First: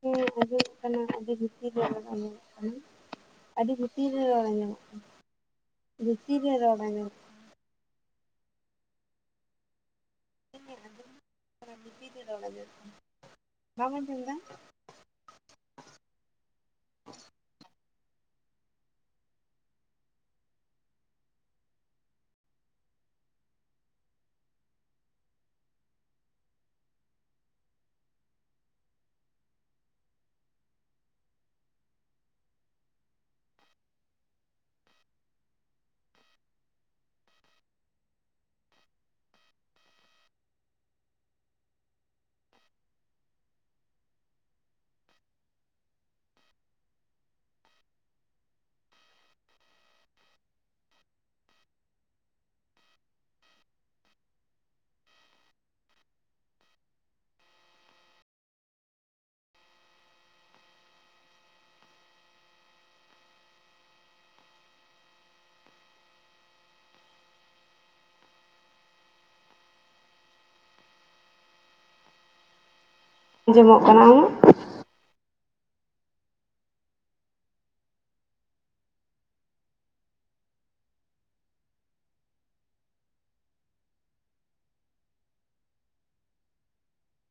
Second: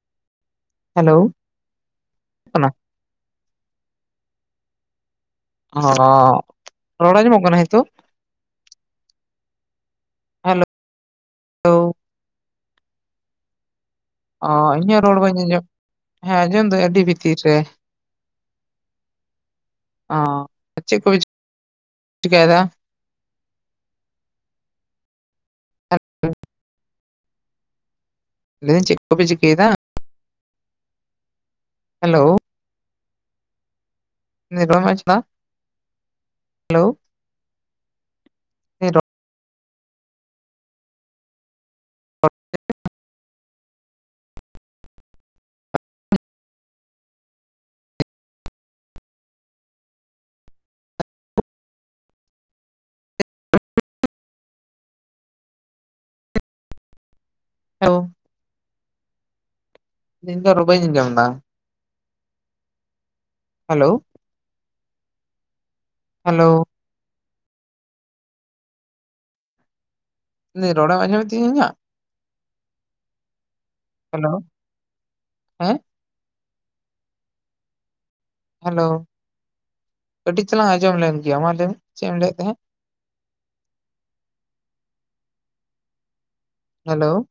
ᱦᱮᱸ ᱟᱸᱡᱚᱢᱚᱜ ᱠᱟᱱᱟ ᱦᱮᱞᱳ ᱟᱹᱰᱤ ᱵᱷᱤᱛᱤᱨ ᱨᱮ ᱨᱚᱲ ᱟᱸᱡᱚᱢᱚᱜ ᱠᱟᱱᱟ᱾ ᱟᱹᱰᱤ ᱵᱷᱤᱛᱤᱨ ᱨᱮ ᱨᱚᱲ ᱟᱸᱡᱚᱢᱚᱜ ᱠᱟᱱᱟ᱾ ᱚᱻ᱾ ᱨᱚᱲ ᱟᱸᱡᱚᱢᱚᱜ ᱠᱟᱱᱟ ᱦᱤᱛᱳᱜ? ᱦᱮᱞᱳ [inaudible] ᱵᱟᱢ ᱟᱸᱡᱚᱢ ᱫᱟ? ᱚ ᱤᱧᱟᱹᱜ ᱨᱚᱲ ᱵᱟᱹᱧ ᱟᱸᱡᱚᱢ᱾ ᱦᱮᱸ ᱟᱸᱡᱚᱢ ᱫᱟᱹᱧ ᱟᱹᱰᱤ ᱵᱷᱤᱛᱤᱨ ᱨᱮ᱾ ᱚ ᱟᱨ ᱪᱮᱫ ᱠᱚᱯᱮ ᱪᱤᱠᱟᱹᱭ ᱫᱟ? [inaudible] ᱞᱟᱹᱭᱫᱟᱹᱧ ᱪᱮᱫ ᱠᱚᱯᱮ ᱪᱤᱠᱟᱹᱭ ᱫᱟ? ᱦᱮᱞᱳ [inaudible] ᱦᱮᱞᱳ ᱦᱮᱞᱳ ᱤᱧ ᱫᱚ ᱨᱚᱲ ᱵᱟ. ᱧ ᱟᱸᱡᱚᱢ ᱮᱫᱟ᱾ ᱦᱮᱞᱳ ᱦᱮᱞᱳ ᱞᱟ. ᱭᱫᱟᱹᱧ ᱨᱚᱲᱮᱢ ᱟᱸᱡᱚᱢᱮᱫ ᱛᱤᱧᱟ ᱤᱧᱟᱜ? ᱟᱸᱡᱚᱢᱚᱜ ᱠᱟᱱᱟ᱾ ᱦᱮᱞᱳ, ᱟᱢᱟᱜ ᱦᱮᱸ ᱦᱮᱞᱳ ᱠᱟᱴᱤᱡ ᱪᱟᱞᱟᱝ ᱟᱸᱡᱚᱢ ᱞᱮᱱ ᱜᱮᱭᱟ, ᱢᱟ ᱞᱟᱹᱭ ᱢᱮ ᱪᱮᱫ ᱮᱢ ᱞᱟᱹᱭᱮᱫ ᱛᱟᱦᱮᱸᱫ? ᱦᱮᱞᱳ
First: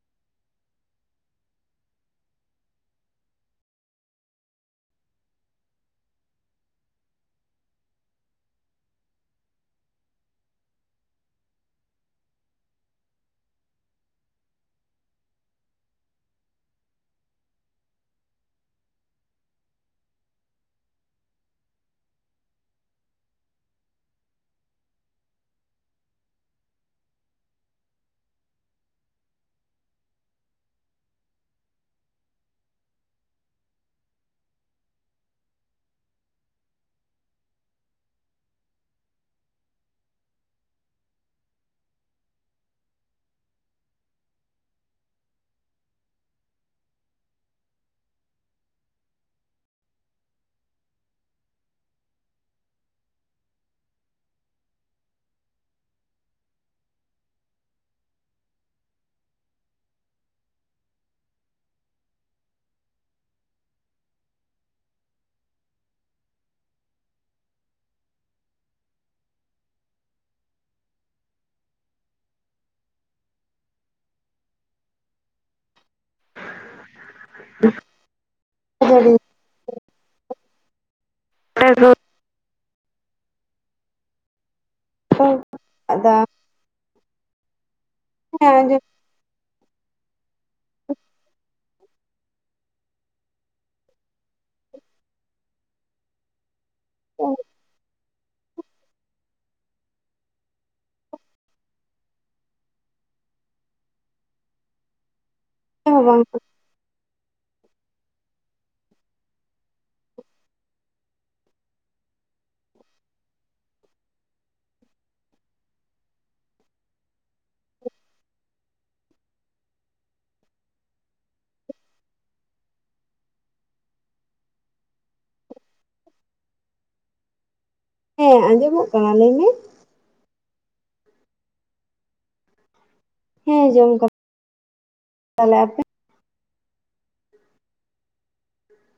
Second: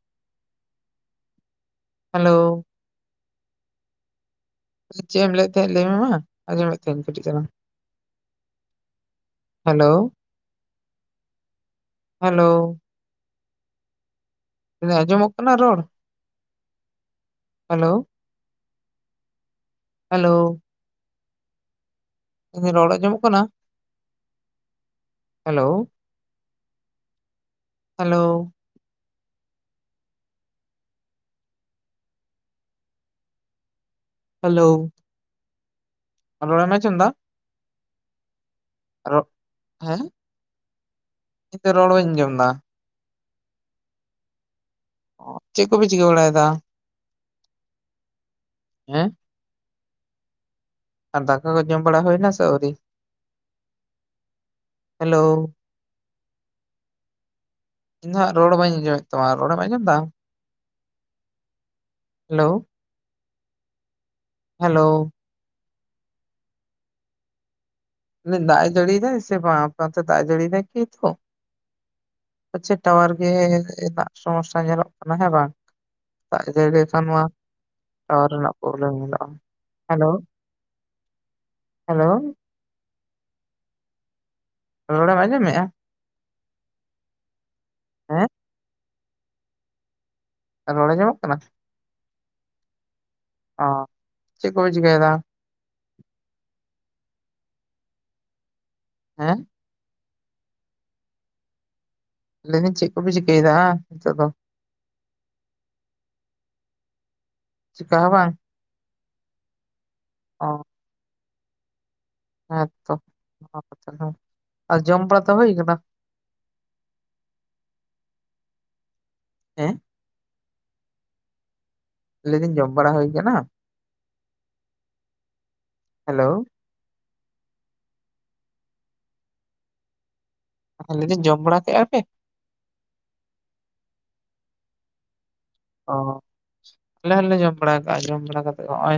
ᱦᱮᱞᱳ ᱪᱮᱫ ᱮᱢ ᱞᱟᱹᱭᱮᱫ ᱛᱟᱦᱮᱸᱫ ᱞᱟᱹᱭ ᱢᱮ ᱢᱟ ᱟᱸᱡᱚᱢᱮᱫ ᱛᱟᱦᱮᱸᱱ ᱤᱧ ᱠᱟᱹᱴᱤᱡ ᱪᱟᱞᱟᱝ᱾ ᱦᱮᱞᱳ ᱦᱮᱞᱳ ᱞᱟ. ᱭᱫᱤᱧ ᱟᱸᱡᱚᱢᱚᱜ ᱠᱟᱱᱟ ᱨᱚᱲ? ᱦᱮᱞᱳ ᱦᱮᱞᱳ ᱞᱟ. ᱭᱫᱤᱧ ᱨᱚᱲ ᱟᱸᱡᱚᱢᱚᱜ ᱠᱟᱱᱟ, ᱦᱮᱞᱳ᱾ ᱦᱮᱞᱳ ᱦᱮᱞᱳ ᱨᱚᱲᱮᱢ ᱟᱸᱡᱚᱢ ᱫᱟ? ᱨᱚ, ᱦᱮᱸ? ᱤᱧ ᱫᱚ ᱨᱚᱲ ᱵᱟᱹᱧ ᱟᱸᱡᱚᱢ ᱮᱫᱟ᱾ ᱪᱮᱫ ᱠᱚᱯᱮ ᱪᱤᱠᱟᱹ ᱵᱟᱲᱟᱭ ᱮᱫᱟ? ᱦᱮᱸ ᱟᱨ ᱫᱟᱠᱟ ᱠᱚ ᱡᱚᱢ ᱵᱟᱲᱟ ᱦᱩᱭᱱᱟ ᱥᱮ ᱟᱹᱣᱨᱤ? ᱦᱮᱞᱳ ᱤᱧ ᱫᱚ ᱦᱟᱸᱜ ᱨᱚᱲ ᱵᱟᱹᱧ ᱟᱸᱡᱚᱢᱮᱫ ᱛᱟᱢᱟ, ᱨᱚᱲᱮᱢ ᱟᱸᱡᱚᱢ ᱮᱫᱟ? ᱦᱮᱞᱳ, ᱦᱮᱞᱳ ᱞᱟᱹᱭ ᱫᱟᱜ ᱮ ᱡᱟᱲᱤᱭ ᱫᱟ ᱥᱮ ᱵᱟᱝ ᱟᱯᱮ ᱚᱱᱛᱮ ᱫᱟᱜ ᱮ ᱡᱟᱲᱤᱭ ᱫᱟᱭ ᱠᱤ ᱦᱤᱛᱳᱜ? ᱟᱪᱪᱷᱟ ᱴᱟᱣᱟᱨ ᱜᱮ ᱨᱮᱱᱟᱜ ᱥᱚᱢᱚᱥᱥᱟ ᱧᱮᱞᱚᱜ ᱠᱟᱱᱟ ᱦᱮᱸ ᱵᱟᱝ? ᱫᱟᱜ ᱡᱟᱹᱲᱤ ᱞᱮᱠᱷᱟᱱ ᱢᱟ ᱴᱟᱣᱟᱨ ᱨᱮᱱᱟᱜ ᱯᱨᱳᱵᱞᱮᱢ ᱧᱮᱞᱚᱜᱼᱟ, ᱦᱮᱞᱳ᱾ ᱦᱮᱞᱳ ᱨᱚᱲᱮᱢ ᱟᱸᱡᱚᱢᱮᱜᱼᱟ? ᱟᱫᱚ ᱦᱮᱸ ᱟᱸᱡᱚ ᱨᱚᱲ ᱟᱸᱡᱚᱢᱚᱜ ᱠᱟᱱᱟ? ᱚ ᱪᱮᱫ ᱠᱚᱯᱮ ᱪᱤᱠᱟᱹᱭ ᱮᱫᱟ? ᱦᱮᱸ? ᱞᱮᱭᱫᱟᱹᱧ ᱪᱮᱫ ᱠᱚᱯᱮ ᱪᱤᱠᱟᱹᱭᱮᱫᱟ ᱦᱤᱛᱳᱜ ᱫᱚ? ᱪᱮᱫ ᱦᱚᱸ ᱵᱟᱝ᱾ ᱪᱮᱠᱟ ᱦᱚᱸ ᱵᱟᱝ? ᱚ ᱦᱮᱸ ᱛᱚ ᱚᱱᱟᱦᱚᱸ ᱠᱟᱛᱷᱟ ᱠᱟᱱᱟ ᱟᱨ ᱡᱚᱢ ᱵᱟᱲᱟ ᱫᱚ ᱦᱩᱭ ᱠᱟᱱᱟ? ᱦᱮᱸ? ᱞᱮᱭᱫᱟᱹᱧ ᱡᱚᱢ ᱵᱟᱲᱟ ᱦᱩᱭ ᱠᱟᱱᱟ? ᱦᱮᱞᱳ᱾ ᱦᱮᱸ ᱟᱸᱡᱚᱢᱚᱜ ᱠᱟᱱᱟ ᱞᱟᱹᱭ ᱢᱮ᱾ ᱦᱮᱸ, ᱞᱟᱹᱭᱫᱟᱹᱧ ᱡᱚᱢ ᱵᱟᱲᱟ ᱠᱮᱜ-ᱟ ᱯᱮ? ᱦᱮᱸ ᱡᱚᱢ [unintelligible] ᱚ, ᱟᱞᱮ ᱦᱚᱸᱞᱮ ᱡᱚᱢ ᱵᱟᱲᱟ ᱠᱟᱜ-ᱟ, ᱡᱚᱢ ᱵᱟᱲᱟ ᱠᱟᱛᱮᱫ ᱦᱚᱸᱜ-ᱚᱭ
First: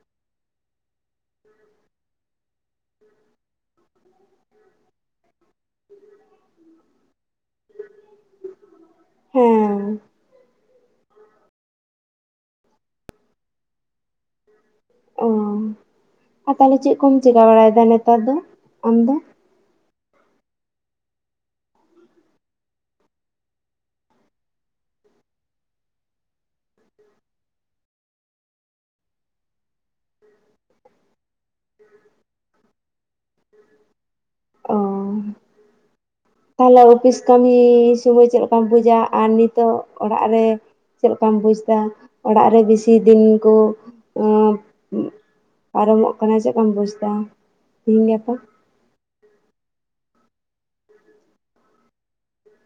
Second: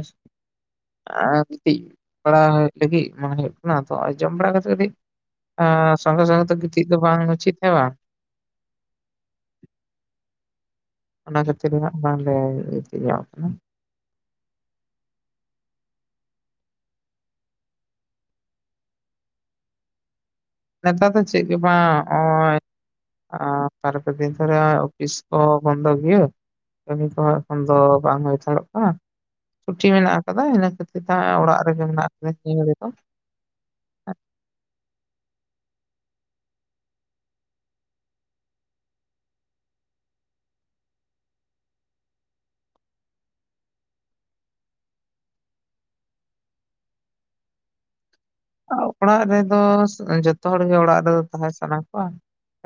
ᱟᱨ ᱜᱤᱛᱤᱡ᱾ ᱵᱟᱲᱟ ᱞᱟᱹᱜᱤᱫ ᱢᱚᱱᱮ ᱦᱩᱭᱩᱜ ᱠᱟᱱᱟ ᱛᱚ, ᱡᱚᱢ ᱵᱟᱲᱟ ᱠᱟᱛᱮ ᱠᱟᱹᱴᱤᱡ ᱮᱸᱻ ᱥᱚᱸᱜᱮ ᱥᱚᱸᱜᱮ ᱛᱮ ᱜᱤᱛᱤᱡ ᱫᱚ ᱵᱟᱝ ᱩᱪᱤᱛ ᱦᱮᱸ ᱵᱟᱝ? ᱦᱩᱸ᱾ ᱚᱱᱟ ᱠᱷᱟᱹᱛᱤᱨ ᱜᱮ ᱦᱟᱸᱜ ᱵᱟᱝᱞᱮ ᱜᱤᱛᱤᱡ ᱧᱚᱜ ᱠᱟᱱᱟ᱾ ᱚ, ᱟᱨ ᱛᱟᱦᱞᱮ ᱪᱮᱫ ᱠᱚᱢ ᱪᱮᱠᱟ ᱵᱟᱲᱟᱭᱫᱟ ᱱᱮᱛᱟᱨ ᱫᱚ, ᱟᱢ ᱫᱚ? ᱱᱮᱛᱟᱨ ᱫᱚ ᱪᱮᱜ ᱜᱮ ᱵᱟᱝ ᱦᱚᱸᱜ-ᱚᱭ᱾ ᱟᱸ, ᱵᱟᱨ ᱯᱮ ᱫᱤᱱ ᱫᱷᱚᱨᱮ ᱦᱚᱸᱜ-ᱚᱭ ᱚᱯᱷᱤᱥ ᱠᱚ ᱵᱚᱱᱫᱚ ᱜᱮᱭᱟ᱾ ᱠᱟᱹᱢᱤ ᱠᱚᱦᱚᱸ ᱮᱠᱷᱚᱱ ᱫᱚ ᱵᱟᱝ ᱦᱩᱭ ᱛᱟᱲᱚᱜ ᱠᱟᱱᱟ᱾ ᱪᱷᱩᱴᱤ ᱢᱮᱱᱟᱜ ᱟᱠᱟᱫᱟ ᱤᱱᱟᱹ ᱠᱷᱟᱹᱛᱤᱨ ᱛᱮ ᱦᱚᱸᱜ-ᱚᱭ ᱚᱲᱟᱜ ᱨᱮᱜᱮ ᱢᱮᱱᱟᱜ ᱠᱟᱫᱤᱧ ᱛᱤᱦᱤᱧ ᱜᱟᱯᱟ᱾ [inaudible] ᱚ᱾ ᱛᱟᱦᱞᱮ ᱚᱯᱷᱤᱥ ᱠᱟᱹᱢᱤ ᱥᱚᱢᱚᱭ ᱪᱮᱫ ᱞᱮᱠᱟᱢ ᱵᱩᱡᱟ? ᱟᱨ ᱱᱤᱛᱚᱜ ᱚᱲᱟᱜ ᱨᱮ ᱪᱮᱫ ᱞᱮᱠᱟᱢ ᱵᱩᱡᱫᱟ ᱚᱲᱟᱜ ᱨᱮ ᱵᱮᱥᱤ ᱫᱤᱱ ᱠᱚ ᱮᱸ ᱯᱟᱨᱚᱢᱚᱜ ᱠᱟᱱᱟ ᱪᱮᱫ ᱞᱮᱠᱟᱢ ᱵᱩᱡᱽᱫᱟ ᱛᱤᱦᱤᱧ ᱜᱟᱯᱟ? ᱚᱲᱟᱜ ᱨᱮᱫᱚ ᱡᱚᱛᱚ ᱦᱚᱲᱜᱮ ᱚᱲᱟᱜ ᱨᱮᱫᱚ ᱛᱟᱦᱮᱸ ᱥᱟᱱᱟ ᱠᱚᱣᱟ᱾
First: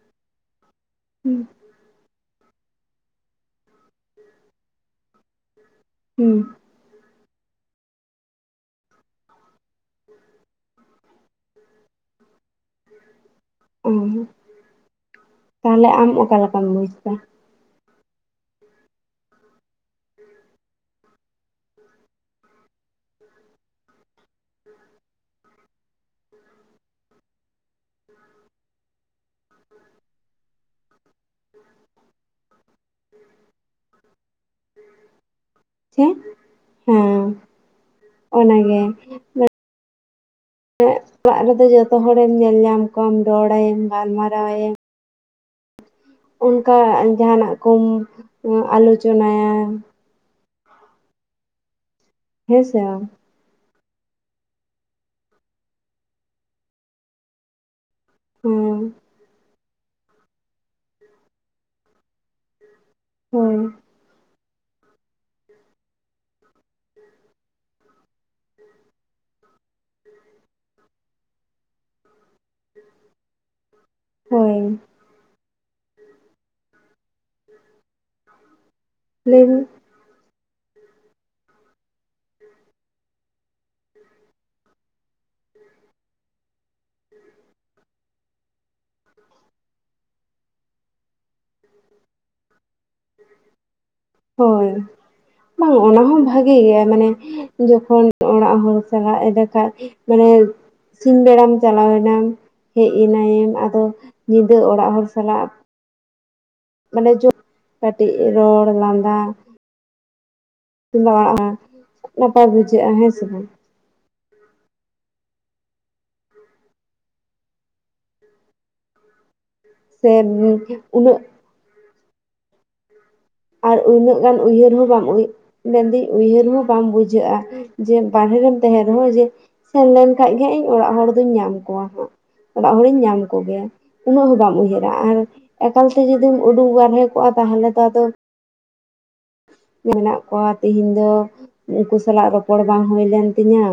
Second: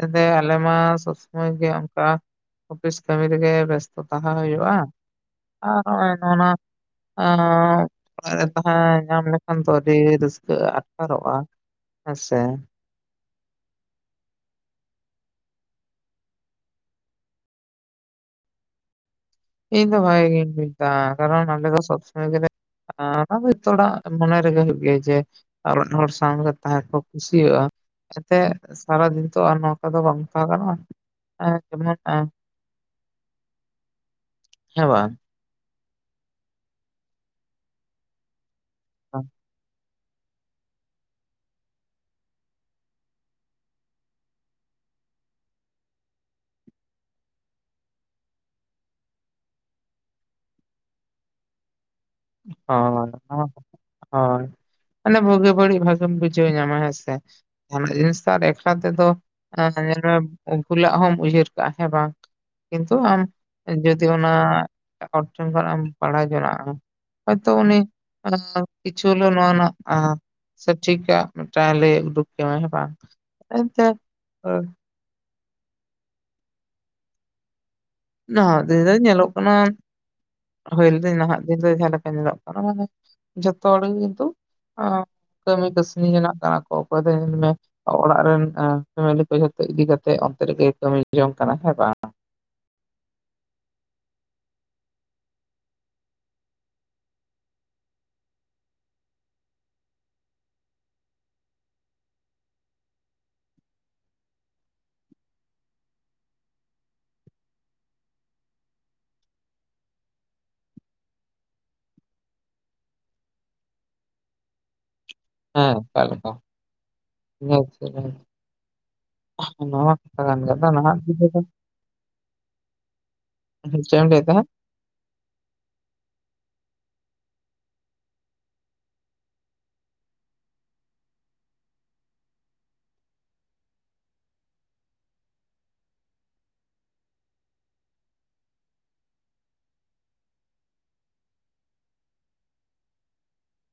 ᱮᱱᱛᱮ ᱟᱞᱮ ᱢᱟ ᱥᱚᱛ ᱥᱚᱢᱚᱭ ᱦᱩᱸ ᱜᱮ ᱚᱝᱠᱟ ᱚᱯᱷᱤᱥ ᱠᱟᱹᱢᱤ ᱨᱮᱜᱮ ᱵᱮᱥᱛᱚ ᱛᱟᱦᱮᱸ ᱦᱩᱭᱩᱜ-ᱟ᱾ ᱟᱨ ᱦᱚᱸᱜ-ᱚᱭ ᱱᱚᱜ-ᱚ ᱱᱚᱣᱟ᱾ ᱚ, ᱛᱟᱦᱞᱮ ᱧᱟᱢ ᱞᱮᱠᱷᱟᱱ ᱫᱚ ᱟᱹᱰᱤ ᱨᱟᱹᱠᱟᱹ᱾ ᱜᱮ ᱟᱴᱠᱟᱨᱚᱜ-ᱟ᱾ ᱦᱮᱸ ᱥᱮ᱾ ᱩᱸ, ᱛᱟᱦᱞᱮ ᱟᱢ ᱚᱠᱟ ᱞᱮᱠᱟᱢ ᱵᱩᱡᱽ ᱠᱮᱭᱟ? ᱤᱧ ᱫᱚ ᱵᱷᱟᱜᱮ ᱜᱤᱧ ᱵᱤᱡᱽᱫᱟ ᱠᱟᱨᱚᱱ ᱟᱞᱮ ᱫᱚ ᱥᱚᱵ ᱥᱚᱢᱚᱭ ᱜᱮᱞᱮ ᱦᱨᱸ, ᱡᱷᱚᱛᱚ ᱦᱚᱲᱟᱜ ᱢᱚᱱᱮ ᱨᱮᱜᱮ ᱦᱩᱭᱩᱜ ᱜᱮᱭᱟ ᱡᱮ [unintelligible] ᱦᱚᱲ ᱥᱟᱶᱜᱮ ᱛᱟᱦᱮᱸ ᱠᱚ ᱠᱩᱥᱤᱭᱟᱜ-ᱟ᱾ ᱮᱱᱛᱮᱜ ᱥᱟᱨᱟᱫᱤᱱ ᱛᱚ ᱟᱨ ᱱᱚᱝᱠᱟ ᱫᱚ ᱵᱟᱝ ᱛᱟᱦᱮᱸ ᱜᱟᱱᱚᱜ-ᱟ ᱮᱸᱜᱡᱮᱢᱚᱱ ᱮᱸ᱾ [inaudible] ᱦᱮᱸ ᱵᱟᱝ? ᱪᱮᱫ ᱦᱮᱸ ᱚᱱᱟᱜᱮ᱾ [inaudible] ᱚᱜ-ᱚᱲᱟᱜ ᱨᱮᱫᱚ ᱡᱚᱛᱚ ᱦᱚᱲᱮᱢ ᱧᱮᱞᱧᱟᱢ ᱠᱚᱣᱟᱢ ᱨᱚᱲᱟᱭᱟᱢ ᱜᱟᱞᱢᱟᱨᱟᱣ ᱟᱭᱮᱢ᱾ ᱚᱝᱠᱟ ᱡᱟᱸᱦᱟᱱᱟᱜ ᱠᱚᱢ ᱟᱞᱳᱪᱚᱱᱟᱭᱟ᱾ ᱦᱮᱸ ᱥᱮ ᱵᱟᱝ ᱦᱳᱭ᱾ ᱦᱳᱭ, ᱢᱟᱱᱮ ᱵᱩᱜᱤ ᱵᱟᱹᱲᱤᱡ ᱵᱷᱟᱜᱤᱢ ᱵᱩᱡᱷᱟᱹᱣ ᱧᱟᱢᱟ ᱦᱮᱸ ᱥᱮ᱾ ᱡᱟᱸᱦᱟᱱᱟᱜ ᱡᱤᱱᱤᱥ ᱫᱚ ᱟᱨ ᱮᱠᱞᱟ ᱦᱮᱸ ᱛᱮᱫᱚ ᱧᱮᱞᱢᱮ ᱵᱷᱩᱞᱟᱜ ᱦᱚᱢ ᱩᱭᱦᱟᱹᱨ ᱠᱟᱜ-ᱟ ᱦᱮᱸ ᱵᱟᱝ? ᱠᱤᱱᱛᱩ ᱟᱢ ᱦᱳᱭ ᱡᱩᱫᱤ ᱚᱱᱟ ᱦᱚᱲ ᱴᱷᱮᱱ ᱠᱷᱚᱱᱟᱜ-ᱮᱢ ᱵᱟᱲᱟᱭ ᱡᱚᱱᱟᱜ-ᱟ᱾ ᱦᱚᱭᱛᱚ ᱩᱱᱤ ᱚᱱᱟ ᱠᱤᱪᱷᱩ ᱨᱮᱦᱚᱸ ᱱᱚᱣᱟ ᱨᱮᱱᱟᱜ ᱥᱚᱴᱷᱤᱠᱟᱜ ᱢᱤᱫᱴᱟᱝ ᱞᱟᱹᱭ ᱩᱰᱩᱠ ᱟᱢᱟᱭ ᱦᱮᱸ ᱵᱟᱝ, ᱮᱱᱛᱮᱫ ᱦᱳᱭ ᱱᱟᱦᱟᱜ ᱫᱤᱱ ᱫᱚ ᱧᱮᱞᱚᱜ ᱞᱟᱹᱭ ᱠᱟᱱᱟ, ᱢᱮ ᱦᱩᱭ ᱞᱟᱹᱭᱫᱤᱧ ᱱᱟᱦᱟᱜ ᱫᱤᱱ ᱫᱚ ᱡᱟᱦᱟ ᱞᱮᱠᱟ ᱧᱮᱞᱚᱜ ᱠᱟᱱᱟ᱾ ᱢᱟᱱᱮ ᱡᱚᱛᱚ ᱦᱚᱲᱜᱮ ᱠᱤᱱᱛᱩ ᱠᱟᱹᱢᱤ ᱠᱟᱹᱥᱱ ᱡᱚᱱᱟ ᱠᱟᱱᱟ ᱠᱚ ᱚᱠᱚᱭ ᱫᱚ ᱧᱮᱞᱢᱮ ᱚᱲᱟᱜ ᱨᱮᱱ ᱯᱷᱮᱢᱮᱞᱤ ᱠᱚ ᱡᱚᱛᱚ ᱤᱫᱤ ᱠᱟᱛᱮ ᱚᱱᱛᱮ ᱨᱮᱜᱮ ᱠᱟᱹᱢᱤ ᱡᱚᱝ ᱠᱟᱱᱟ ᱦᱮᱸ ᱵᱟᱝ? ᱦᱳᱭ ᱵᱟᱝ ᱚᱱᱟ ᱦᱚᱸ ᱵᱷᱟᱜᱮ ᱜᱮᱭᱟ, ᱢᱟᱱᱮ ᱡᱚᱠᱷᱚᱱ ᱚᱲᱟᱜ ᱦᱚᱲ ᱥᱟᱞᱟᱜ ᱮᱱᱰᱮᱠᱷᱟᱭ ᱢᱟᱱᱮ ᱥᱤᱧ ᱵᱮᱲᱟᱢ ᱪᱟᱞᱟᱣ ᱮᱱᱟᱢ ᱦᱮᱡ ᱮᱱᱟᱭᱮᱢ, ᱟᱫᱚ ᱧᱤᱫᱟᱹ ᱚᱲᱟᱜ ᱦᱚᱲ ᱥᱟᱞᱟᱜ ᱢᱟᱱᱮ ᱠᱟᱹᱴᱤᱡ ᱨᱚᱲ, ᱞᱟᱸᱫᱟ [unintelligible] ᱱᱟᱯᱟᱭ ᱵᱩᱡᱷᱟᱹᱜᱼᱟ ᱦᱮᱸ ᱥᱮ ᱵᱟᱝ? ᱦᱮᱸ, ᱮᱠᱟᱞ ᱮᱠᱟᱞ, ᱤᱱᱟ ᱱᱚᱣᱟᱱᱢᱟ ᱥᱮ ᱠᱟᱛᱷᱟ ᱠᱟᱱ ᱜᱮ, ᱟᱫᱚ ᱱᱟᱦᱟᱜ ᱡᱩᱜᱽ ᱩᱱᱟᱹᱜ ᱨᱮ ᱫᱚ ᱟᱨ ᱪᱮᱫ ᱮᱢ ᱩᱱᱟᱹᱜ ᱞᱟᱹᱭ ᱮᱫ ᱜᱟᱱ ᱛᱟᱦᱮᱸᱫ ᱩᱭᱦᱟᱹᱨ ᱦᱚᱸ ᱵᱟᱢ ᱩᱭᱦᱟᱹᱨ ᱢᱮᱱᱫᱟᱹᱧ ᱩᱭᱦᱟᱹᱨ ᱦᱚᱸ ᱵᱟᱢ ᱵᱩᱡᱷᱟᱹᱜᱼᱟ ᱡᱮ ᱵᱟᱦᱨᱮ ᱨᱮᱢ ᱛᱟᱦᱮᱸᱱ ᱨᱮᱦᱚᱸ ᱡᱮ ᱥᱮᱱ ᱞᱮᱱᱠᱷᱟᱡ ᱜᱮ ᱦᱟᱸᱜ ᱤᱧ ᱚᱲᱟᱜ ᱦᱚᱲ ᱫᱩᱧ ᱧᱟᱢ ᱠᱚᱣᱟ ᱦᱟᱸᱜ, ᱚᱲᱟᱜ ᱦᱚᱲᱤᱧ ᱧᱟᱢ ᱠᱚᱜᱮᱭᱟ ᱾ ᱩᱱᱟᱹᱜ ᱦᱚᱸ ᱵᱟᱢ ᱩᱭᱦᱟᱹᱨᱟ, ᱟᱨ ᱮᱠᱟᱞ ᱛᱮ ᱡᱩᱫᱤᱢ ᱩᱰᱩᱠ ᱵᱟᱨᱦᱮ ᱠᱚᱜᱼᱟ ᱛᱟᱦᱞᱮ ᱛᱚ ᱟᱫᱚ ᱢᱮᱱᱟᱜ ᱠᱚᱣᱟ, ᱛᱮᱦᱮᱧ ᱫᱚ ᱩᱱᱠᱩ ᱥᱟᱞᱟᱜ ᱨᱚᱯᱚᱲ ᱵᱟᱝ ᱦᱩᱭ ᱞᱮᱱ ᱛᱤᱧᱟᱹ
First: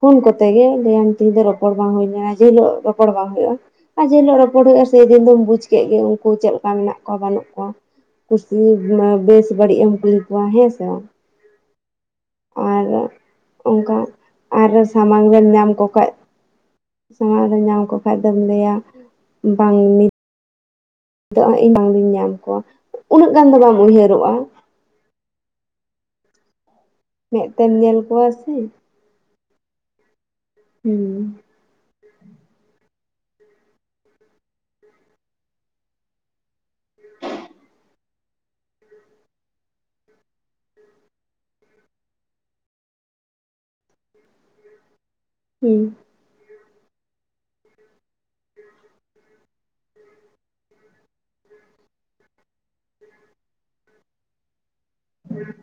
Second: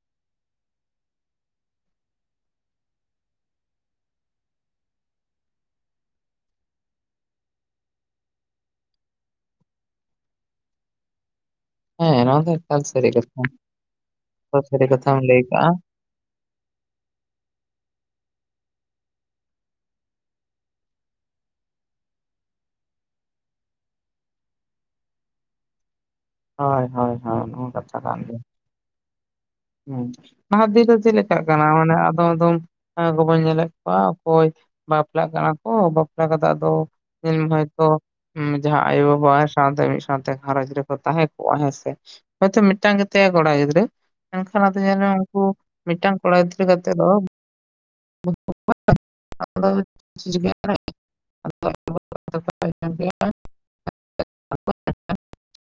ᱯᱷᱳᱱ ᱠᱚᱛᱮ ᱜᱮ, ᱞᱟᱹᱭ ᱟᱢ ᱛᱤᱦᱤᱧ ᱫᱚ ᱨᱚᱯᱚᱲ ᱵᱟᱝ ᱦᱩᱭ ᱞᱮᱱᱟ ᱡᱮ ᱦᱤᱞᱚᱜ ᱨᱚᱯᱚᱲ ᱵᱟᱝ ᱦᱩᱭᱩᱜᱼᱟ ᱾ ᱟᱨ ᱡᱮᱦᱤᱞᱚᱜ ᱨᱚᱯᱚᱲ ᱦᱩᱭᱩᱜᱼᱟ, ᱥᱮ ᱫᱤᱱ ᱫᱚᱢ ᱵᱩᱡᱽ ᱠᱮᱫ ᱜᱮ ᱩᱱᱠᱩ ᱪᱮᱫ ᱞᱮᱠᱟ ᱢᱮᱱᱟᱜ ᱠᱚᱣᱟ ᱵᱟᱹᱱᱩᱜ ᱠᱚᱣᱟ? ᱠᱩᱥᱤ ᱵᱮᱥ ᱵᱟᱹᱲᱤᱡ ᱮᱢ ᱠᱩᱞᱤ ᱠᱚᱣᱟ ᱦᱮᱸ ᱥᱮ ᱵᱟᱝ? ᱦᱮᱸ ᱱᱚᱣᱟ ᱫᱚ ᱮᱠᱟᱞ ᱟᱨ ᱥᱟᱹᱨᱤ ᱠᱟᱛᱷᱟ ᱚᱱᱠᱟ ᱟᱨ ᱥᱟᱹᱨᱤ ᱠᱟᱛᱷᱟᱢ ᱥᱟᱢᱟᱝ ᱞᱟᱹᱭ ᱨᱮᱢ ᱠᱟᱜᱼᱟ ᱧᱟᱢ ᱠᱚ ᱠᱷᱟᱡᱽ ᱥᱟᱢᱟᱝ ᱨᱮᱢ ᱧᱟᱢ ᱠᱚ ᱠᱷᱟᱱ ᱫᱚᱢ ᱞᱟᱹᱭᱟ ᱵᱟᱝ [unintelligible] ᱤᱧ ᱵᱟᱝ ᱫᱩᱧ ᱧᱟᱢ ᱠᱚᱣᱟ᱾ ᱩᱱᱟᱹᱜ ᱜᱟᱱ ᱫᱚ ᱵᱟᱢ ᱩᱭᱦᱟᱹᱨᱚᱜᱼᱟ ᱾ ᱦᱳᱭ, ᱦᱳᱭ ᱾ ᱢᱮᱫ ᱛᱮᱢ ᱧᱮᱞ ᱠᱚᱣᱟ ᱥᱮ ᱾ ᱦᱩᱸ, ᱱᱟᱦᱟᱜ ᱫᱤᱱ ᱫᱚ ᱪᱮᱫ ᱦᱩᱸ ᱞᱮᱠᱟᱜ ᱠᱟᱱᱟ? ᱢᱟᱱᱮ ᱟᱫᱚᱢ ᱟᱫᱚᱢ ᱜᱚ ᱵᱟᱧ ᱧᱮᱞᱮᱫ ᱠᱚᱣᱟ ᱚᱠᱚᱭ ᱵᱟᱯᱞᱟᱜ ᱠᱟᱱᱟ ᱠᱚ, ᱵᱟᱯᱞᱟ ᱠᱟᱛᱮ ᱟᱫᱚ ᱡᱮ ᱦᱚᱭᱼᱛᱚ ᱡᱟᱦᱟᱸ ᱟᱭᱳ ᱵᱟᱵᱟᱭ ᱥᱟᱶ ᱛᱮ ᱢᱤᱫ ᱥᱟᱶᱛᱮ ᱜᱷᱟᱨᱚᱡᱽ ᱨᱮ ᱠᱚ ᱛᱟᱦᱮᱸ ᱠᱚᱜᱼᱟ ᱦᱮᱸᱥᱮ ᱾ ᱦᱳᱭᱛᱚ ᱢᱤᱫᱴᱟᱝ ᱜᱮ ᱛᱟᱭᱟ ᱠᱚᱲᱟ ᱜᱤᱫᱽᱨᱟᱹ ᱢᱮᱱ ᱠᱷᱟᱱ, ᱟᱫᱚ ᱧᱮᱞ ᱢᱮ ᱩᱱᱠᱩ ᱦᱩᱸ᱾ ᱢᱤᱫ ᱴᱟᱝ ᱠᱚᱲᱟ ᱜᱤᱫᱽᱨᱟᱹ ᱜᱟᱛᱮ ᱫᱚ [unintelligible] [unintelligible] ᱦᱩᱸ᱾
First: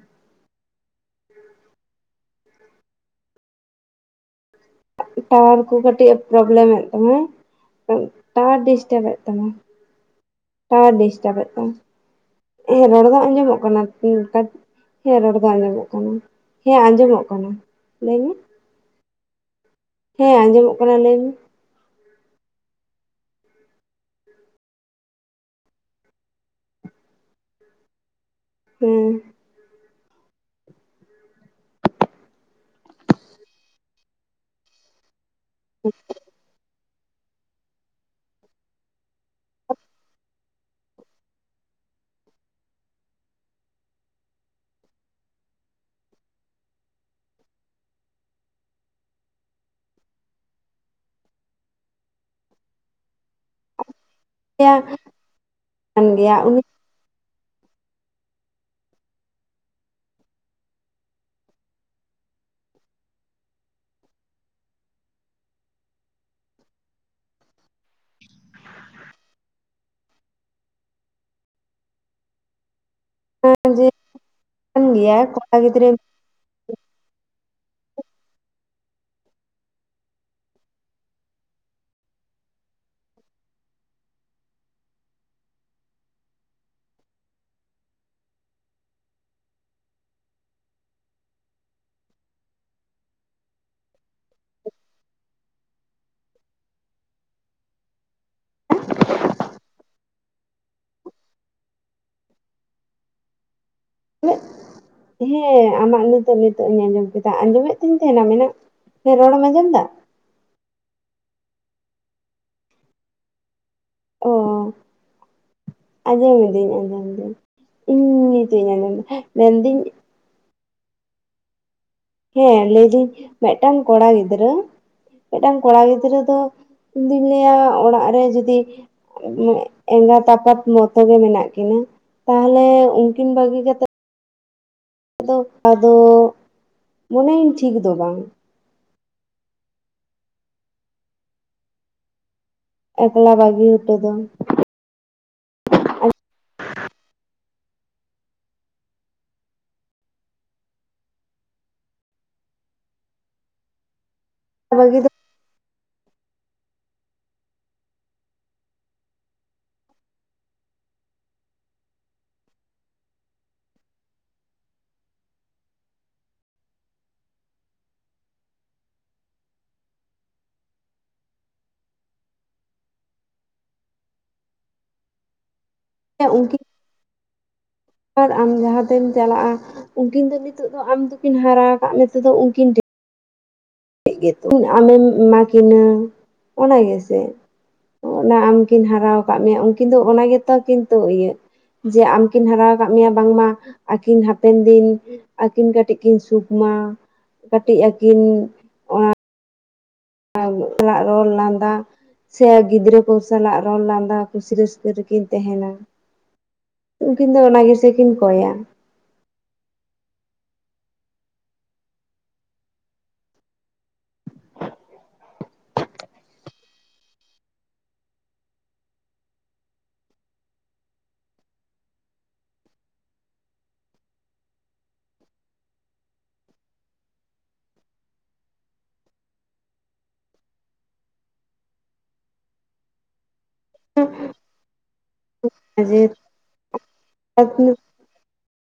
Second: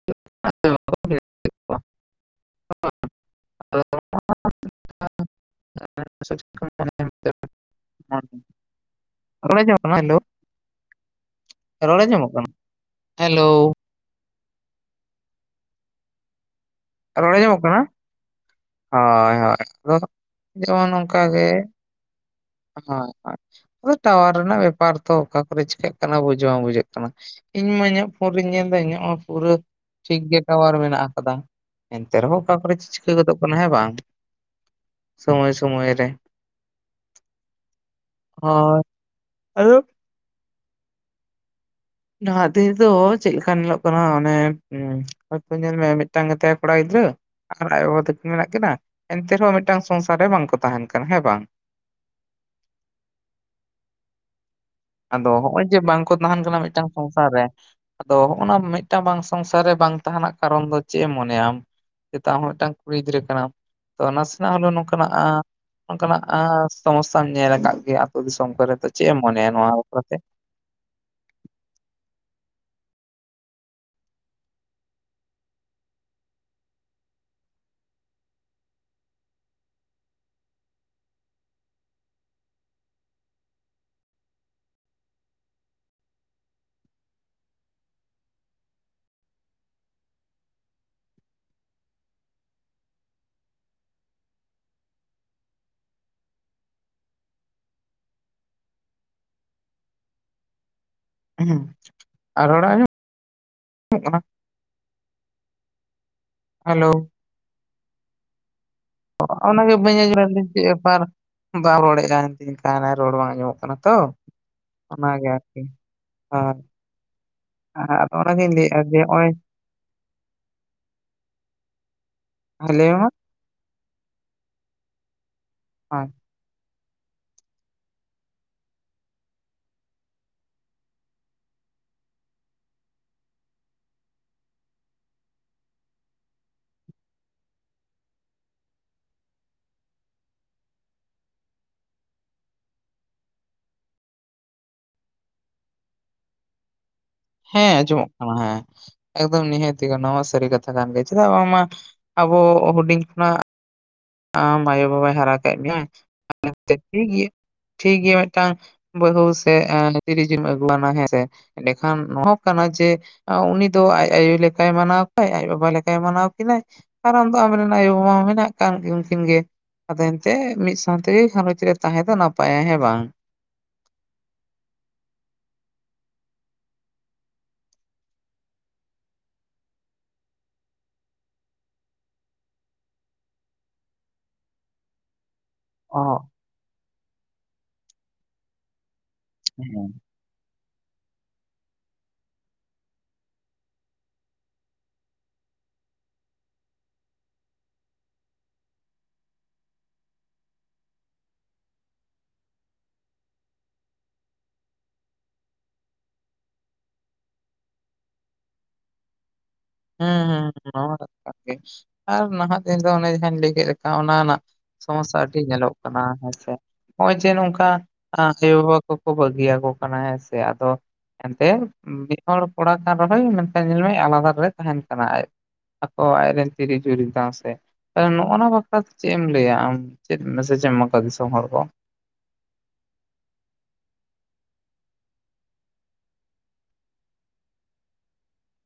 [unintelligible] ᱴᱟᱣᱟᱨ ᱠᱚ ᱠᱟᱹᱴᱤᱡ ᱯᱨᱚᱵᱞᱮᱢ ᱮᱫ ᱛᱟᱢᱟᱭ ᱾ ᱴᱟᱣᱟᱨ ᱰᱤᱥᱴᱟᱵᱽ ᱮᱫ ᱛᱟᱢᱟᱭ ᱾ ᱴᱟᱣᱟᱨ ᱰᱤᱥᱴᱟᱵ ᱮᱫ ᱛᱟᱢᱟ ᱨᱚᱲ ᱟᱸᱡᱚᱢᱚᱜ ᱠᱟᱱᱟ ᱦᱮ ᱨᱚᱲ ᱫᱚ ᱦᱮᱞᱳ ᱟᱸᱡᱚᱢᱚᱜ ᱠᱟᱱᱟ ᱛᱟᱢᱟ᱾ ᱦᱮᱸ, ᱨᱚᱲ ᱫᱚ ᱟᱸᱡᱚᱢᱚᱜ ᱠᱟᱱᱟ ᱾ ᱨᱚᱲ ᱟᱸᱡᱚᱢᱚᱜ ᱠᱟᱱᱟ? ᱦᱳᱭ, ᱦᱳᱭ ᱟᱫᱚ ᱦᱮᱸ ᱟᱸᱡᱚᱢᱚᱜ ᱡᱮᱢᱚᱱ ᱠᱟᱱᱟ ᱞᱟᱹᱭ ᱱᱚᱝᱠᱟ ᱢᱮ ᱜᱮ ᱦᱳᱭ, ᱦᱳᱭ ᱾ ᱟᱫᱚ ᱴᱟᱣᱟᱨ ᱨᱮᱱᱟᱜ ᱵᱮᱯᱟᱨ ᱛᱚ, ᱚᱠᱟ ᱠᱚᱨᱮ ᱪᱤᱠᱟᱹᱜ ᱠᱟᱱᱟ ᱵᱩᱡ ᱵᱩᱡᱷᱟᱹᱜ ᱠᱟᱱᱟ᱾ ᱤᱧ ᱢᱟ ᱤᱧᱟᱹᱜ ᱯᱷᱳᱱ ᱨᱤᱧ ᱧᱮᱞ ᱮᱫᱟ ᱤᱧᱟᱹᱜ ᱢᱟ ᱦᱮᱸ ᱯᱩᱨᱟᱹ ᱴᱷᱤᱠ ᱜᱮ ᱴᱟᱣᱟᱨ ᱢᱮᱱᱟᱜ ᱟᱠᱟᱫᱟ, ᱮᱱᱛᱮ ᱨᱮᱦᱚᱸ ᱚᱠᱟ ᱠᱚᱨᱮ ᱪᱚ ᱪᱤᱠᱟᱹ ᱜᱚᱫᱚᱜ ᱠᱟᱱᱟ ᱦᱮᱸ ᱵᱟᱝ? ᱥᱚᱢᱚᱭ ᱥᱚᱢᱚᱭ ᱨᱮ ᱦᱳᱭ, ᱟᱫᱚ ᱱᱟᱦᱟᱜ ᱫᱤᱱ ᱨᱮᱫᱚ ᱪᱮᱫ ᱞᱮᱠᱟ ᱧᱮᱞᱚᱜ ᱠᱟᱱᱟ ᱚᱱᱮ ᱦᱳᱭᱛᱚ ᱧᱮᱞ ᱢᱮ ᱢᱤᱫᱴᱟᱝ ᱜᱮᱛᱟᱭᱟ ᱠᱚᱲᱟ ᱜᱤᱫᱽᱨᱟᱹ ᱟᱠᱟᱨᱮ ᱟᱡ ᱵᱟᱵᱟ ᱛᱟᱹᱠᱤᱱ ᱢᱮᱱᱟᱜ ᱠᱤᱱᱟᱹ, ᱮᱱᱛᱮ ᱨᱮᱦᱚᱸ ᱢᱤᱫᱴᱟᱝ ᱥᱚᱝᱥᱟᱨ ᱨᱮ ᱵᱟᱝᱠᱚ ᱛᱟᱦᱮᱱ ᱠᱟᱱᱟ ᱦᱮᱸ ᱵᱟᱝ? [inaudible] [inaudible] ᱟᱫᱚ ᱦᱚᱸᱜᱼᱚᱭ ᱡᱮ ᱵᱟᱝ ᱠᱟᱱ ᱠᱚ ᱜᱮᱭᱟ ᱛᱟᱦᱮᱱ ᱠᱟᱱᱟ ᱩᱱᱤ ᱢᱤᱫᱴᱟᱝ ᱥᱚᱝᱥᱟᱨ ᱨᱮ ᱟᱫᱚ ᱦᱚᱜᱼᱚ ᱱᱟ ᱢᱤᱫᱴᱟᱝ ᱵᱟᱝ ᱥᱚᱝᱥᱟᱨ ᱨᱮ ᱵᱟᱝ ᱛᱟᱦᱮᱸ ᱨᱮᱱᱟᱜ ᱠᱟᱨᱚᱱ ᱫᱚ ᱪᱮᱫ ᱮᱢ ᱢᱚᱱᱮᱭᱟ ᱟᱢ? ᱡᱮᱦᱮᱛᱩ ᱟᱢ ᱦᱚᱸ ᱢᱤᱫᱴᱟᱝ ᱠᱩᱲᱤ ᱜᱤᱫᱽᱨᱟᱹ ᱠᱟᱱᱟᱢ ᱛᱚ ᱱᱟᱥᱮᱱᱟᱜ ᱦᱳᱞᱮ ᱱᱚᱝᱠᱟᱱᱟᱜ ᱟᱸ ᱚᱱᱠᱟᱱᱟᱜ ᱟᱸᱻ ᱥᱚᱢᱚᱥᱥᱟᱢ ᱧᱮᱞ ᱟᱠᱟᱫ ᱜᱮᱭᱟ ᱟᱹᱛᱩ ᱫᱤᱥᱚᱢ ᱠᱚᱨᱮ, ᱛᱚ ᱪᱮᱫ ᱮᱢ ᱢᱚᱱᱮᱭᱟ ᱱᱚᱣᱟ ᱵᱟᱠᱷᱨᱟ ᱛᱮ? ᱦᱮᱸ [inaudible] ᱡᱮ ᱠᱟᱱ ᱜᱮᱭᱟ ᱠᱚᱲᱟ ᱜᱤᱫᱽᱨᱟᱹ ᱩᱦᱩᱸ ᱟᱨ ᱨᱚᱲ ᱟᱸ [inaudible] ᱦᱮᱸ ᱟᱢᱟᱜ ᱱᱤᱛᱚᱜ ᱱᱤᱛᱚᱜ ᱤᱧ ᱦᱮᱞᱳ ᱟᱸᱡᱚᱢ ᱠᱮᱫᱟ ᱟᱸᱡᱚᱢᱮᱫ ᱛᱤᱧ ᱛᱟᱦᱮᱱᱟ ᱮᱱᱟᱝ? ᱚᱱᱟᱜᱮ ᱵᱟᱹᱧ ᱟᱸᱡᱚᱢᱮᱫ ᱫᱚ ᱪᱮᱫ ᱵᱮᱯᱟᱨ ᱵᱟᱢ ᱨᱚᱲᱮ ᱟ [unintelligible] ᱨᱚᱲ ᱵᱟᱝ ᱟᱸᱢᱚᱢᱚᱜ ᱠᱟᱱᱟ᱾ ᱛᱚ ᱚᱱᱟᱜᱮ ᱟᱨᱠᱤ ᱟᱸᱡᱚᱢ ᱦᱳᱭ ᱤᱫᱟᱹᱧ ᱟᱸᱡᱚᱢ ᱫᱟᱹᱧ ᱟᱫᱚ ᱤᱧ ᱚᱱᱟᱜᱤᱧ ᱱᱤᱛᱤᱧ ᱞᱟᱹᱭᱮᱫᱼᱟ ᱡᱮ ᱟᱸᱡᱚᱢᱟ ᱱᱚᱜᱼᱚᱭ ᱢᱮᱱᱫᱟᱹᱧ ᱦᱮᱸ ᱞᱟᱹᱭ ᱫᱟᱹᱧ ᱢᱤᱫᱴᱟᱝ ᱠᱚᱲᱟ ᱜᱤᱫᱽᱨᱟᱹ ᱢᱤᱫᱴᱟᱝ ᱠᱚᱲᱟ ᱦᱳᱭ ᱜᱤᱫᱽᱨᱟᱹ ᱫᱚ ᱤᱧ ᱫᱩᱧ ᱞᱟᱹᱭᱟ ᱚᱲᱟᱜ ᱨᱮ ᱡᱩᱫᱤ ᱮᱸᱜᱟᱛ ᱟᱯᱟᱛ ᱢᱚᱛᱚ ᱜᱮ ᱢᱮᱱᱟᱜ ᱠᱤᱱᱟᱹ ᱛᱟᱦᱞᱮ ᱩᱱᱠᱤᱱ ᱵᱟᱹᱜᱤ ᱠᱟᱛᱮᱜ ᱫᱚ ᱟᱫᱚ ᱢᱚᱱᱮᱭᱤᱧ ᱴᱷᱤᱠ ᱫᱚ ᱵᱟᱝ᱾ ᱮᱠᱞᱟ ᱵᱟᱹᱜᱤ ᱦᱚᱴᱚ ᱫᱚ᱾ ᱦᱮᱸ ᱟᱸᱡᱚᱢᱚᱜ ᱠᱟᱱᱟ ᱦᱮᱸ, ᱮᱠᱫᱚᱢ ᱱᱤᱦᱟᱹᱛᱤ ᱚᱱᱟ ᱢᱟ ᱥᱟᱹᱨᱤ ᱠᱟᱛᱷᱟ ᱠᱟᱱ ᱜᱮ ᱪᱮᱫᱟᱜ ᱵᱟᱝᱢᱟ ᱟᱵᱚ ᱦᱩᱰᱤᱧ ᱠᱷᱚᱱᱟᱜ ᱟᱢ ᱟᱭᱳ ᱵᱟᱹᱜᱤ ᱫᱚ ᱵᱟᱵᱟᱭ ᱦᱟᱨᱟ ᱠᱮᱫ ᱢᱮᱭᱟ [inaudible] ᱴᱷᱤᱠ ᱜᱮᱭᱟ ᱴᱷᱤᱠ ᱜᱮᱭᱟ ᱢᱤᱫᱴᱟᱝ ᱵᱟᱹᱦᱩ ᱥᱮ ᱛᱤᱨᱤ ᱡᱤᱢ ᱟᱹᱜᱩᱟᱱᱟ ᱦᱮᱸ ᱥᱮ ᱮᱸᱰᱮᱠᱷᱟᱱ ᱱᱚᱣᱟ ᱦᱚᱸ ᱠᱟᱱᱟ ᱡᱮ ᱩᱱᱤ ᱫᱚ ᱟᱡ ᱟᱭᱳ ᱞᱮᱠᱟᱭ ᱢᱟᱱᱟᱣ ᱠᱚᱣᱟᱭ ᱟᱡ ᱵᱟᱵᱟ ᱞᱮᱠᱟᱭ ᱢᱟᱱᱟᱣ ᱠᱤᱱᱟᱭ ᱟᱨ ᱟᱢ ᱫᱚ ᱟᱢ ᱨᱮᱱ ᱟᱭᱳ ᱵᱟᱵᱟ ᱢᱟ ᱢᱮᱱᱟᱜ ᱠᱟᱱ ᱜᱮ᱾ ᱩᱱᱠᱤᱱ ᱜᱮ ᱟᱫᱚ ᱮᱱᱛᱮᱫ ᱢᱤᱫ ᱥᱟᱶ ᱛᱮᱜᱮ ᱜᱷᱟᱨᱚᱸᱡ ᱨᱮ ᱛᱟᱦᱮᱸ ᱫᱚ ᱱᱟᱯᱟᱭᱟ ᱦᱮᱸ ᱵᱟᱝ? ᱦᱮᱸ ᱩᱱᱠᱤᱱ ᱟᱨ ᱟᱢ ᱡᱟᱦᱟᱸ ᱛᱮᱢ ᱪᱟᱞᱟᱜᱼᱟ ᱩᱱᱠᱤᱱ ᱫᱚ ᱱᱤᱛᱚᱜ ᱫᱚ ᱟᱢ ᱫᱚᱠᱤᱱ ᱦᱟᱨᱟ ᱟᱠᱟᱫ ᱢᱮᱛᱮ ᱫᱚ ᱩᱱᱠᱤᱱ ᱰᱷᱮᱨ ᱜᱮᱛᱚ ᱟᱢᱮᱢ ᱮᱢᱟ ᱠᱤᱱᱟᱹ ᱚ ᱚᱱᱟ ᱜᱮᱥᱮ᱾ ᱚᱱᱟ ᱟᱢ ᱠᱤᱱ ᱦᱟᱨᱟᱣ ᱠᱟᱜ ᱢᱮᱭᱟ ᱦᱮᱸ ᱩᱱᱠᱤᱱ ᱫᱚ ᱚᱱᱟ ᱜᱮᱛᱟ ᱠᱤᱱᱛᱳ ᱤᱭᱟᱹ ᱡᱮ ᱟᱢᱠᱤᱱ ᱦᱟᱨᱟ ᱟᱠᱟᱫ ᱢᱮᱭᱟ ᱵᱟᱝᱢᱟ ᱟᱹᱠᱤᱱ ᱦᱟᱯᱮᱱ ᱫᱤᱱ ᱟᱠᱤᱱ ᱠᱟᱹᱴᱤᱡ ᱠᱤᱱ ᱥᱩᱠ ᱢᱟ ᱠᱟᱴᱤᱡ ᱟᱠᱤᱱ ᱚᱱᱟ ᱨᱟᱜ ᱨᱚᱲ ᱞᱟᱸᱫᱟ ᱥᱮ ᱜᱤᱫᱽᱨᱟᱹ ᱠᱚ ᱥᱟᱞᱟᱜ ᱨᱚᱲ ᱞᱟᱸᱫᱟ ᱠᱩᱥᱤ ᱨᱟᱹᱥᱠᱟᱹ ᱨᱮᱠᱤᱱ ᱛᱟᱦᱮᱱᱟ᱾ ᱩᱱᱠᱤᱱ ᱫᱚ ᱚᱱᱟ ᱜᱮᱥᱮ ᱠᱤᱱ ᱠᱚᱭᱟ᱾ ᱦᱩᱸ ᱦᱩᱸ ᱱᱚᱣᱟ ᱢᱟ ᱠᱟᱛᱷᱟ ᱠᱟᱱ ᱜᱮ ᱟᱨ ᱱᱟᱦᱟᱜ ᱫᱤᱱ ᱫᱚ ᱚᱱᱮ ᱡᱟᱦᱟᱸᱧ ᱞᱟᱹᱭ ᱠᱮᱫ ᱞᱮᱠᱟ ᱚᱱᱟ ᱨᱮᱱᱟᱜ ᱥᱚᱢᱚᱥᱥᱟ ᱟᱹᱰᱤ ᱧᱮᱞᱚᱜ ᱠᱟᱱᱟ ᱦᱮᱸᱥᱮ ᱾ ᱱᱚᱜᱼᱚᱭ ᱡᱮ ᱱᱚᱝᱠᱟ ᱟᱭᱳ ᱵᱟᱵᱟ ᱠᱚᱠᱚ ᱵᱟᱹᱜᱤᱭᱟᱠᱚ ᱠᱟᱱᱟ ᱦᱮᱸ ᱥᱮ ᱟᱫᱚ ᱮᱱᱛᱮ ᱢᱤᱫ ᱦᱚᱲ ᱠᱚᱲᱟ ᱠᱟᱱ ᱨᱮᱦᱚᱸ ᱢᱮᱠᱷᱟᱱ ᱧᱮᱞᱢᱮ ᱟᱞᱟᱫᱟ ᱨᱮᱭ ᱛᱟᱦᱮᱱ ᱠᱟᱱᱟ ᱟᱡ ᱟᱠᱚ ᱟᱡ ᱨᱮᱱ ᱛᱤᱨᱤ ᱡᱩᱨᱤ ᱥᱟᱶ ᱛᱮ᱾ ᱠᱟᱨᱚᱱ ᱱᱚᱜᱼ ᱱᱟ ᱵᱟᱠᱷᱨᱟᱛᱮ ᱪᱮᱫ ᱮᱢ ᱞᱟᱹᱭᱟ ᱟᱢ ᱪᱮᱫ ᱢᱮᱥᱮᱡ ᱮᱢ ᱮᱢᱟ ᱠᱚᱣᱟ ᱫᱤᱥᱚᱢ ᱦᱚᱲ ᱠᱚ? [unintelligible] ᱱᱤᱡᱮᱨ [inaudible]